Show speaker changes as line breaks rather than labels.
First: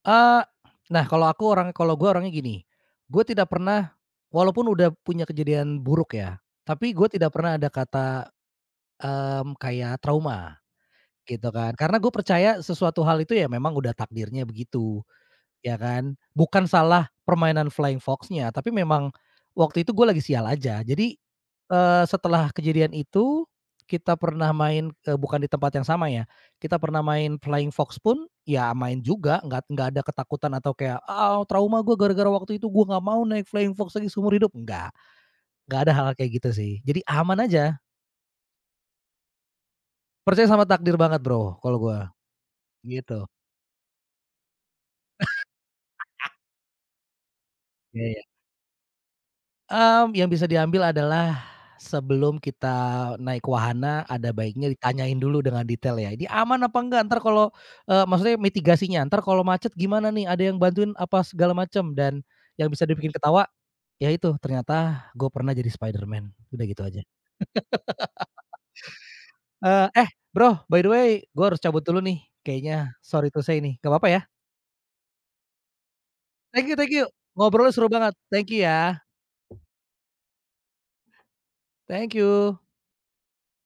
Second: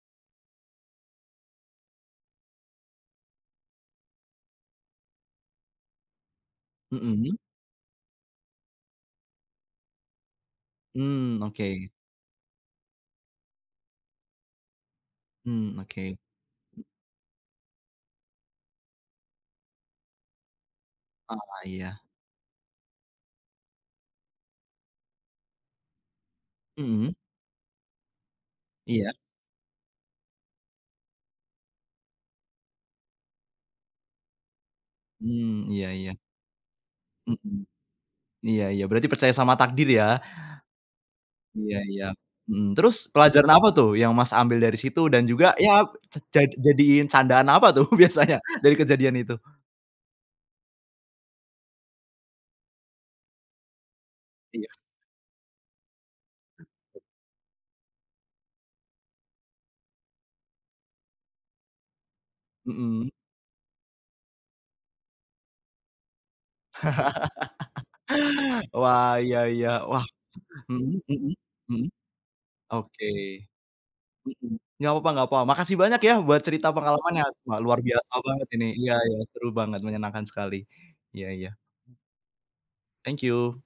Eee, nah kalau aku orang kalau gue orangnya gini, gue tidak pernah walaupun udah punya kejadian buruk ya, tapi gue tidak
Mhm.
pernah ada kata, mmm, kayak trauma,
Hmm,
gitu kan.
oke.
Karena gue percaya sesuatu hal itu ya, memang udah takdirnya begitu.
Hmm,
Ya kan?
oke.
Bukan salah permainan flying fox-nya, tapi memang waktu itu gue lagi sial aja. Jadi,
Oh, iya.
eee, setelah kejadian itu, kita pernah main eee, bukan di tempat yang sama ya, kita pernah
Mhm.
main flying fox pun ya main
Iya.
juga, nggak nggak ada ketakutan atau kayak, "Ah, trauma gua gara-gara waktu itu gua gak mau naik flying fox lagi seumur hidup!" Nggak.
Hmm,
Nggak
iya
ada
iya.
hal-hal kayak gitu sih. Jadi aman
Mhm,
aja.
iya iya. Berarti percaya sama takdir, ya?
Percaya sama takdir banget, Bro,
Iya
kalau
iya,
gua.
mhm, terus
Gitu.
pelajaran apa tuh yang, Mas, ambil dari situ dan juga, ya ja jadiin candaan apa tuh
Iya iya.
biasanya dari kejadian itu?
Mmm, yang bisa diambil adalah sebelum kita naik wahana, ada baiknya
Iya.
ditanyain dulu dengan detail ya, ini aman apa nggak? Entar kalau, eee, maksudnya mitigasinya, entar kalau macet gimana nih? Ada yang bantuin apa segala macem? Dan yang bisa dibikin
Mhm.
ketawa, ya itu ternyata gue pernah jadi Spiderman, udah gitu aja.
Wah, iya iya.
Eee,
Wah,
eh, Bro, by
mhm
the way
mhm
gue harus
mhm.
cabut dulu nih, kayaknya.
Oke,
Sorry to say nih. Nggak papa, ya?
mhm, nggak papa nggak papa. Makasih banyak ya, buat cerita
Thank you thank you!
pengalaman yang sangat
Ngobrolnya
luar
seru banget.
biasa banget
Thank
ini!
you,
Iya
ya!
iya. Seru banget, menyenangkan sekali. Iya iya.
Thank you!
Thank you!